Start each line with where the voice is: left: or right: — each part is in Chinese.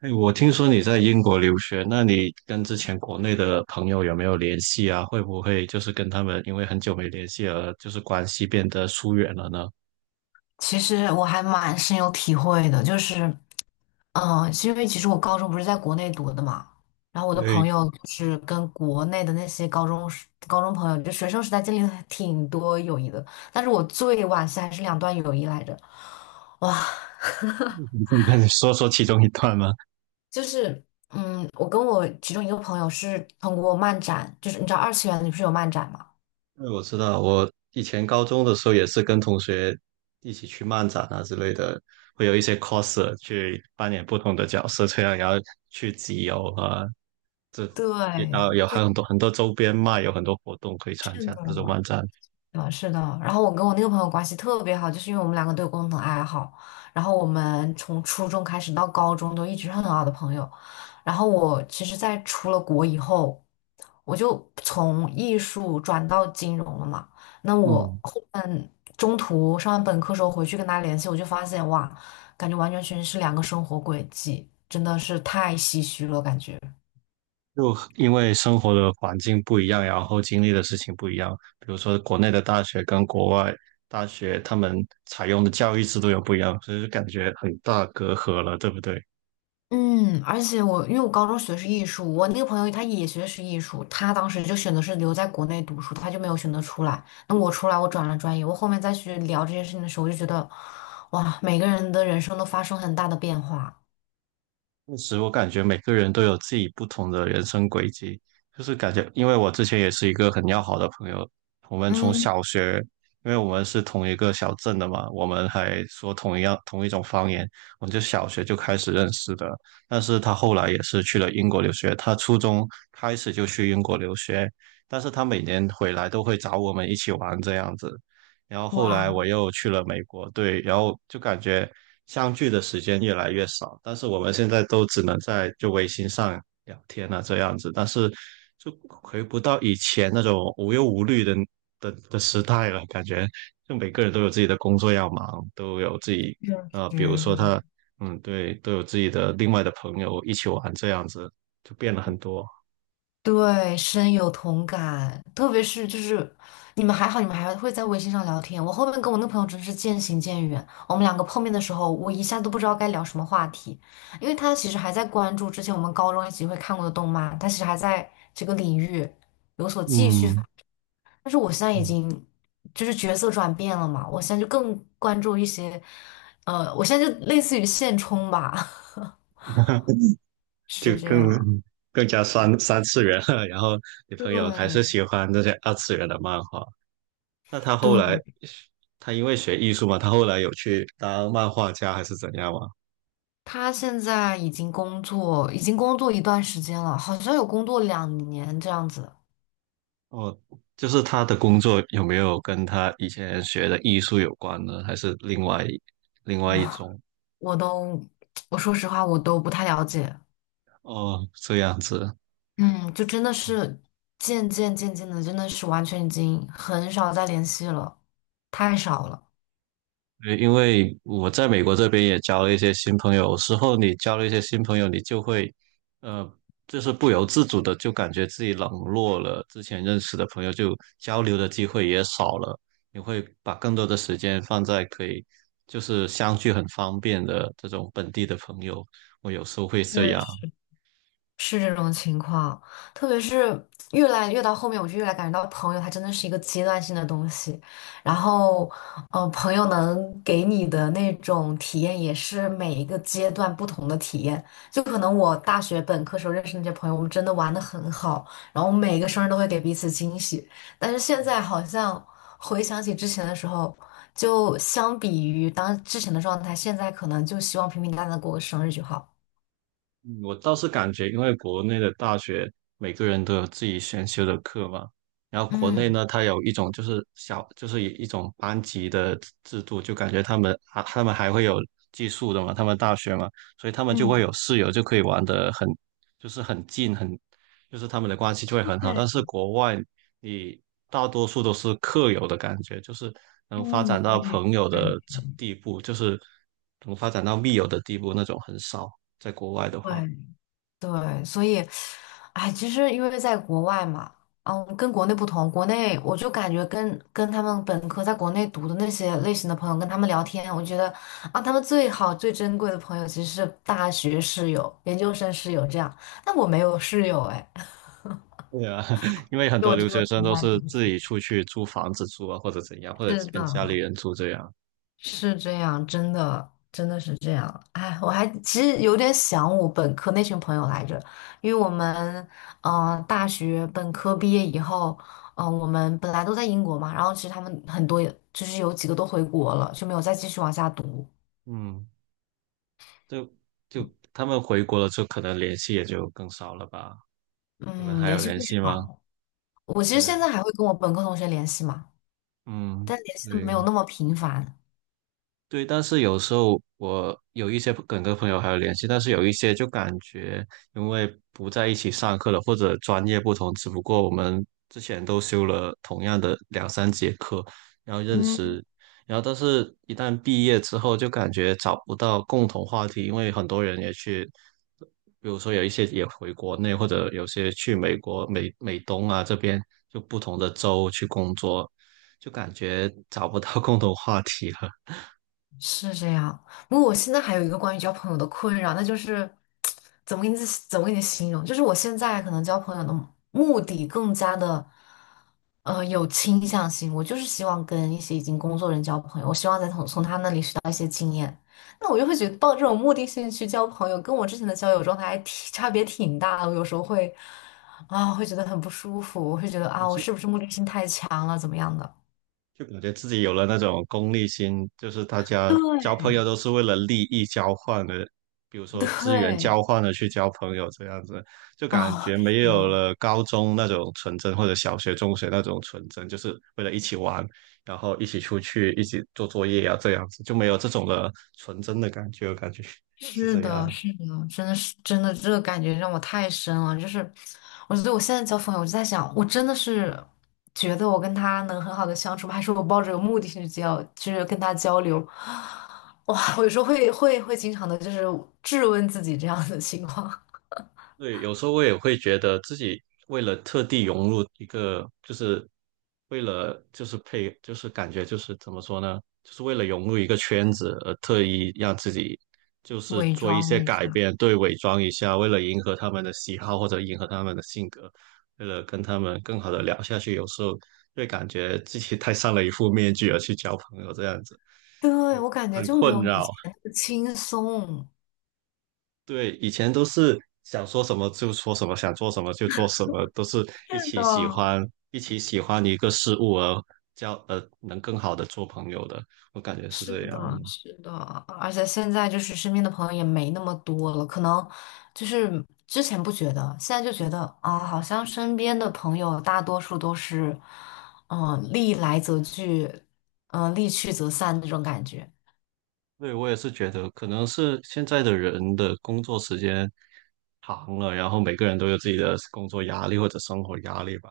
right: 哎，我听说你在英国留学，那你跟之前国内的朋友有没有联系啊？会不会跟他们因为很久没联系而关系变得疏远了呢？
left: 其实我还蛮深有体会的，就是，是因为其实我高中不是在国内读的嘛，然后我的朋
right: 对，
left: 友就是跟国内的那些高中朋友，就学生时代经历了挺多友谊的，但是我最惋惜还是两段友谊来着，哇，
right: 你可以跟你说说其中一段吗？
left: 就是，我跟我其中一个朋友是通过漫展，就是你知道二次元里不是有漫展嘛？
right: 因为我知道我以前高中的时候也是跟同学一起去漫展啊之类的，会有一些 coser 去扮演不同的角色，这样然后去集邮啊，然后
left: 对，
right: 有
left: 就
right: 还有很多很多周边卖，有很多活动可以参
left: 认
right: 加
left: 识
right: 这种
left: 了。
right: 漫展。
left: 啊，是的。然后我跟我那个朋友关系特别好，就是因为我们两个都有共同爱好，然后我们从初中开始到高中都一直是很好的朋友。然后我其实，在出了国以后，我就从艺术转到金融了嘛。那我
right: 嗯，
left: 后面中途上完本科时候回去跟他联系，我就发现哇，感觉完全是两个生活轨迹，真的是太唏嘘了，感觉。
right: 就因为生活的环境不一样，然后经历的事情不一样，比如说国内的大学跟国外大学，他们采用的教育制度又不一样，所以就感觉很大隔阂了，对不对？
left: 而且因为我高中学的是艺术，我那个朋友他也学的是艺术，他当时就选择是留在国内读书，他就没有选择出来。那我出来，我转了专业，我后面再去聊这件事情的时候，我就觉得，哇，每个人的人生都发生很大的变化。
right: 确实，我感觉每个人都有自己不同的人生轨迹，就是感觉，因为我之前也是一个很要好的朋友，我们从
left: 嗯，
right: 小学，因为我们是同一个小镇的嘛，我们还说同一种方言，我们就小学就开始认识的。但是他后来也是去了英国留学，他初中开始就去英国留学，但是他每年回来都会找我们一起玩这样子，然后后
left: 哇，
right: 来我又去了美国，对，然后就感觉相聚的时间越来越少，但是我们现在都只能在微信上聊天啊这样子，但是就回不到以前那种无忧无虑的时代了，感觉就每个人都有自己的工作要忙，都有自己
left: 确
right: 比如
left: 实。
right: 说他对，都有自己的另外的朋友一起玩这样子，就变了很多，
left: 对，深有同感，特别是就是你们还好，你们还会在微信上聊天。我后面跟我那朋友真是渐行渐远，我们两个碰面的时候，我一下都不知道该聊什么话题，因为他其实还在关注之前我们高中一起会看过的动漫，他其实还在这个领域有所继续发
right: 嗯。
left: 但是我现在已经就是角色转变了嘛，我现在就更关注一些，我现在就类似于现充吧，
right: 就
left: 是这样，
right: 更加三次元了。然后你朋友还是
left: 对
right: 喜欢那些二次元的漫画，那他后
left: 对。
right: 来他因为学艺术嘛，他后来有去当漫画家还是怎样吗？
left: 他现在已经工作，已经工作一段时间了，好像有工作2年这样子。
right: 哦，就是他的工作有没有跟他以前学的艺术有关呢？还是另外一
left: 哇，
right: 种？
left: 我都，我说实话，我都不太了解。
right: 哦，这样子。
left: 嗯，就真的是渐渐渐渐的，真的是完全已经很少再联系了，太少了。
right: 对，因为我在美国这边也交了一些新朋友，有时候你交了一些新朋友，你就会，呃，就是不由自主的就感觉自己冷落了之前认识的朋友，就交流的机会也少了。你会把更多的时间放在可以相聚很方便的这种本地的朋友，我有时候会这
left: 确
right: 样。
left: 实。是这种情况，特别是越来越到后面，我就越来感觉到朋友它真的是一个阶段性的东西。然后，朋友能给你的那种体验也是每一个阶段不同的体验。就可能我大学本科时候认识那些朋友，我们真的玩的很好，然后每个生日都会给彼此惊喜。但是现在好像回想起之前的时候，就相比于当之前的状态，现在可能就希望平平淡淡地过个生日就好。
right: 嗯，我倒是感觉，因为国内的大学每个人都有自己选修的课嘛，然后国内
left: 嗯
right: 呢，它有一种就是小，就是一种班级的制度，就感觉他们还会有寄宿的嘛，他们大学嘛，所以他们就会
left: 嗯，
right: 有室友，就可以玩的很，就是很近，很，就是他们的关系就会很好。
left: 对。
right: 但是国外，你大多数都是课友的感觉，就是能发
left: 嗯，
right: 展
left: 我
right: 到
left: 也
right: 朋友的地步，就是能发展到密友的地步那种很少。在国外的话，
left: 对对，所以，哎，其实因为在国外嘛，跟国内不同，国内我就感觉跟他们本科在国内读的那些类型的朋友跟他们聊天，我觉得啊，他们最好最珍贵的朋友其实是大学室友、研究生室友这样，但我没有室友哎，
right: 对啊，因为很
left: 就
right: 多
left: 我只
right: 留
left: 有
right: 学生
left: 同
right: 都
left: 班
right: 是
left: 同
right: 自
left: 学。
right: 己出去租房子住啊，或者怎样，或者
left: 是
right: 跟家里
left: 的，
right: 人住这样。
left: 是这样，真的，真的是这样。哎，我还其实有点想我本科那群朋友来着，因为我们，大学本科毕业以后，我们本来都在英国嘛，然后其实他们很多也，就是有几个都回国了，就没有再继续往下读。
right: 嗯，就就他们回国了之后，就可能联系也就更少了吧？你们
left: 嗯，
right: 还
left: 联
right: 有
left: 系
right: 联
left: 会少
right: 系吗？
left: 了我其实现
right: 对，
left: 在还会跟我本科同学联系嘛，
right: 嗯，
left: 但联系的没有
right: 对。
left: 那么频繁。
right: 对，但是有时候我有一些梗跟个朋友还有联系，但是有一些就感觉因为不在一起上课了，或者专业不同，只不过我们之前都修了同样的两三节课，然后认
left: 嗯。
right: 识，然后但是一旦毕业之后，就感觉找不到共同话题，因为很多人也去，比如说有一些也回国内，或者有些去美国、美东啊这边，就不同的州去工作，就感觉找不到 共同话题了。
left: 是这样。不过我现在还有一个关于交朋友的困扰，那就是怎么给你怎么给你形容？就是我现在可能交朋友的目的更加的有倾向性，我就是希望跟一些已经工作人交朋友，我希望再从他那里学到一些经验。那我就会觉得抱这种目的性去交朋友，跟我之前的交友状态还挺差别挺大的。我有时候会觉得很不舒服，我会觉得啊，我
right: 是。
left: 是不是目的性太强了，怎么样的？
right: 就感觉自己有了那种功利心，就是大家
left: 对，
right: 交朋友都是为了利益交换的，比如说资源
left: 对，
right: 交换的去交朋友这样子，就 感
left: 哦，
right: 觉
left: 是
right: 没有
left: 的。
right: 了高中那种纯真，或者小学、中学那种纯真，就是为了一起玩，然后一起出去，一起做作业啊，这样子就没有这种的纯真的感觉，我感觉 是
left: 是
right: 这
left: 的，
right: 样。
left: 是的，真的是真的，这个感觉让我太深了。就是，我觉得我现在交朋友，我就在想，我真的是觉得我跟他能很好的相处吗？还是我抱着有目的性去交，就是跟他交流？哇，我有时候会经常的，就是质问自己这样的情况。
right: 对，有时候我也会觉得自己为了特地融入一个，就是为了就是配，就是感觉就是怎么说呢，就是为了融入一个圈子而特意让自己就 是
left: 伪
right: 做一些
left: 装一
right: 改
left: 下。
right: 变，对，伪装一下，为了迎合他们的喜好或者迎合他们的性格，为了跟他们更好的聊下去，有时候会感觉自己戴上了一副面具而去交朋友，这样子
left: 对，
right: 就
left: 我感觉
right: 很
left: 就没
right: 困
left: 有以
right: 扰。
left: 前那么轻松。
right: 对，以前都是想说什么就说什么，想做什么就做什么，都是一
left: 是
right: 起喜
left: 的。
right: 欢，一起喜欢一个事物而交，能更好的做朋友的，我感觉是
left: 是
right: 这样。
left: 的，是的，而且现在就是身边的朋友也没那么多了，可能就是之前不觉得，现在就觉得啊，好像身边的朋友大多数都是，利来则聚，利去则散那种感觉。
right: 对，我也是觉得，可能是现在的人的工作时间长了，然后每个人都有自己的工作压力或者生活压力吧，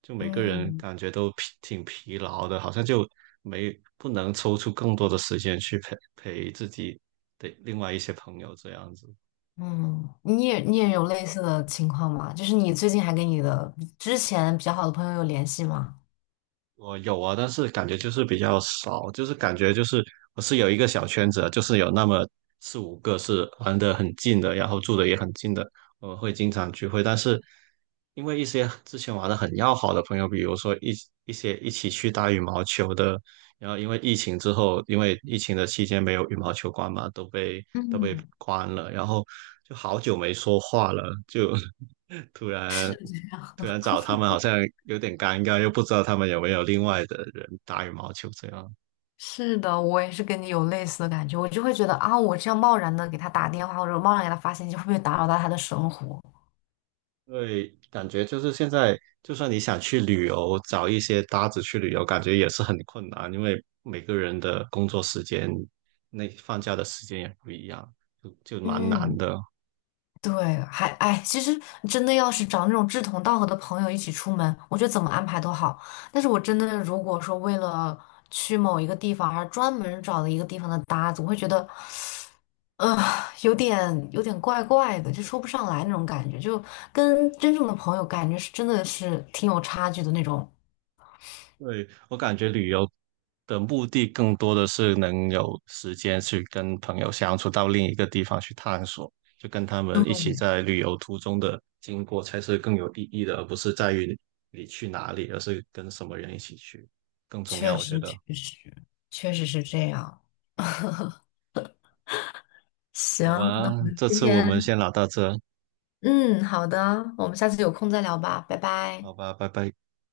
right: 就每个人
left: 嗯
right: 感觉都挺疲劳的，好像就没不能抽出更多的时间去陪陪自己的另外一些朋友这样子。
left: 嗯，你也有类似的情况吗？就是你最近还跟你的之前比较好的朋友有联系吗？
right: 我有啊，但是感觉就是比较少，就是感觉就是我是有一个小圈子的，就是有那么四五个是玩的很近的，然后住的也很近的，我们会经常聚会。但是因为一些之前玩的很要好的朋友，比如说一些一起去打羽毛球的，然后因为疫情之后，因为疫情的期间没有羽毛球馆嘛，都被
left: 嗯，
right: 关了，然后就好久没说话了，就 突然
left: 是
right: 突然找他们好像有点尴尬，又不知道他们有没有另外的人打羽毛球这样。
left: 是的，我也是跟你有类似的感觉，我就会觉得啊，我这样贸然的给他打电话，或者贸然给他发信息，会不会打扰到他的生活？
right: 对，感觉就是现在，就算你想去旅游，找一些搭子去旅游，感觉也是很困难，因为每个人的工作时间、那放假的时间也不一样，就蛮难
left: 嗯，
right: 的。
left: 对，还哎，其实真的要是找那种志同道合的朋友一起出门，我觉得怎么安排都好。但是我真的如果说为了去某一个地方而专门找了一个地方的搭子，我会觉得，呃，有点怪怪的，就说不上来那种感觉，就跟真正的朋友感觉是真的是挺有差距的那种。
right: 对，我感觉旅游的目的更多的是能有时间去跟朋友相处，到另一个地方去探索，就跟他们一起在旅游途中的经过才是更有意义的，而不是在于你去哪里，而是跟什么人一起去更重要，
left: 确
right: 我觉
left: 实，
right: 得。
left: 确实，确实是这样。
right: 好
left: 行，那
right: 吧，
left: 我们
right: 这
left: 今
right: 次我们
left: 天，
right: 先聊到这，
left: 嗯，好的，我们下次有空再聊吧，拜拜。
right: 好吧，拜拜。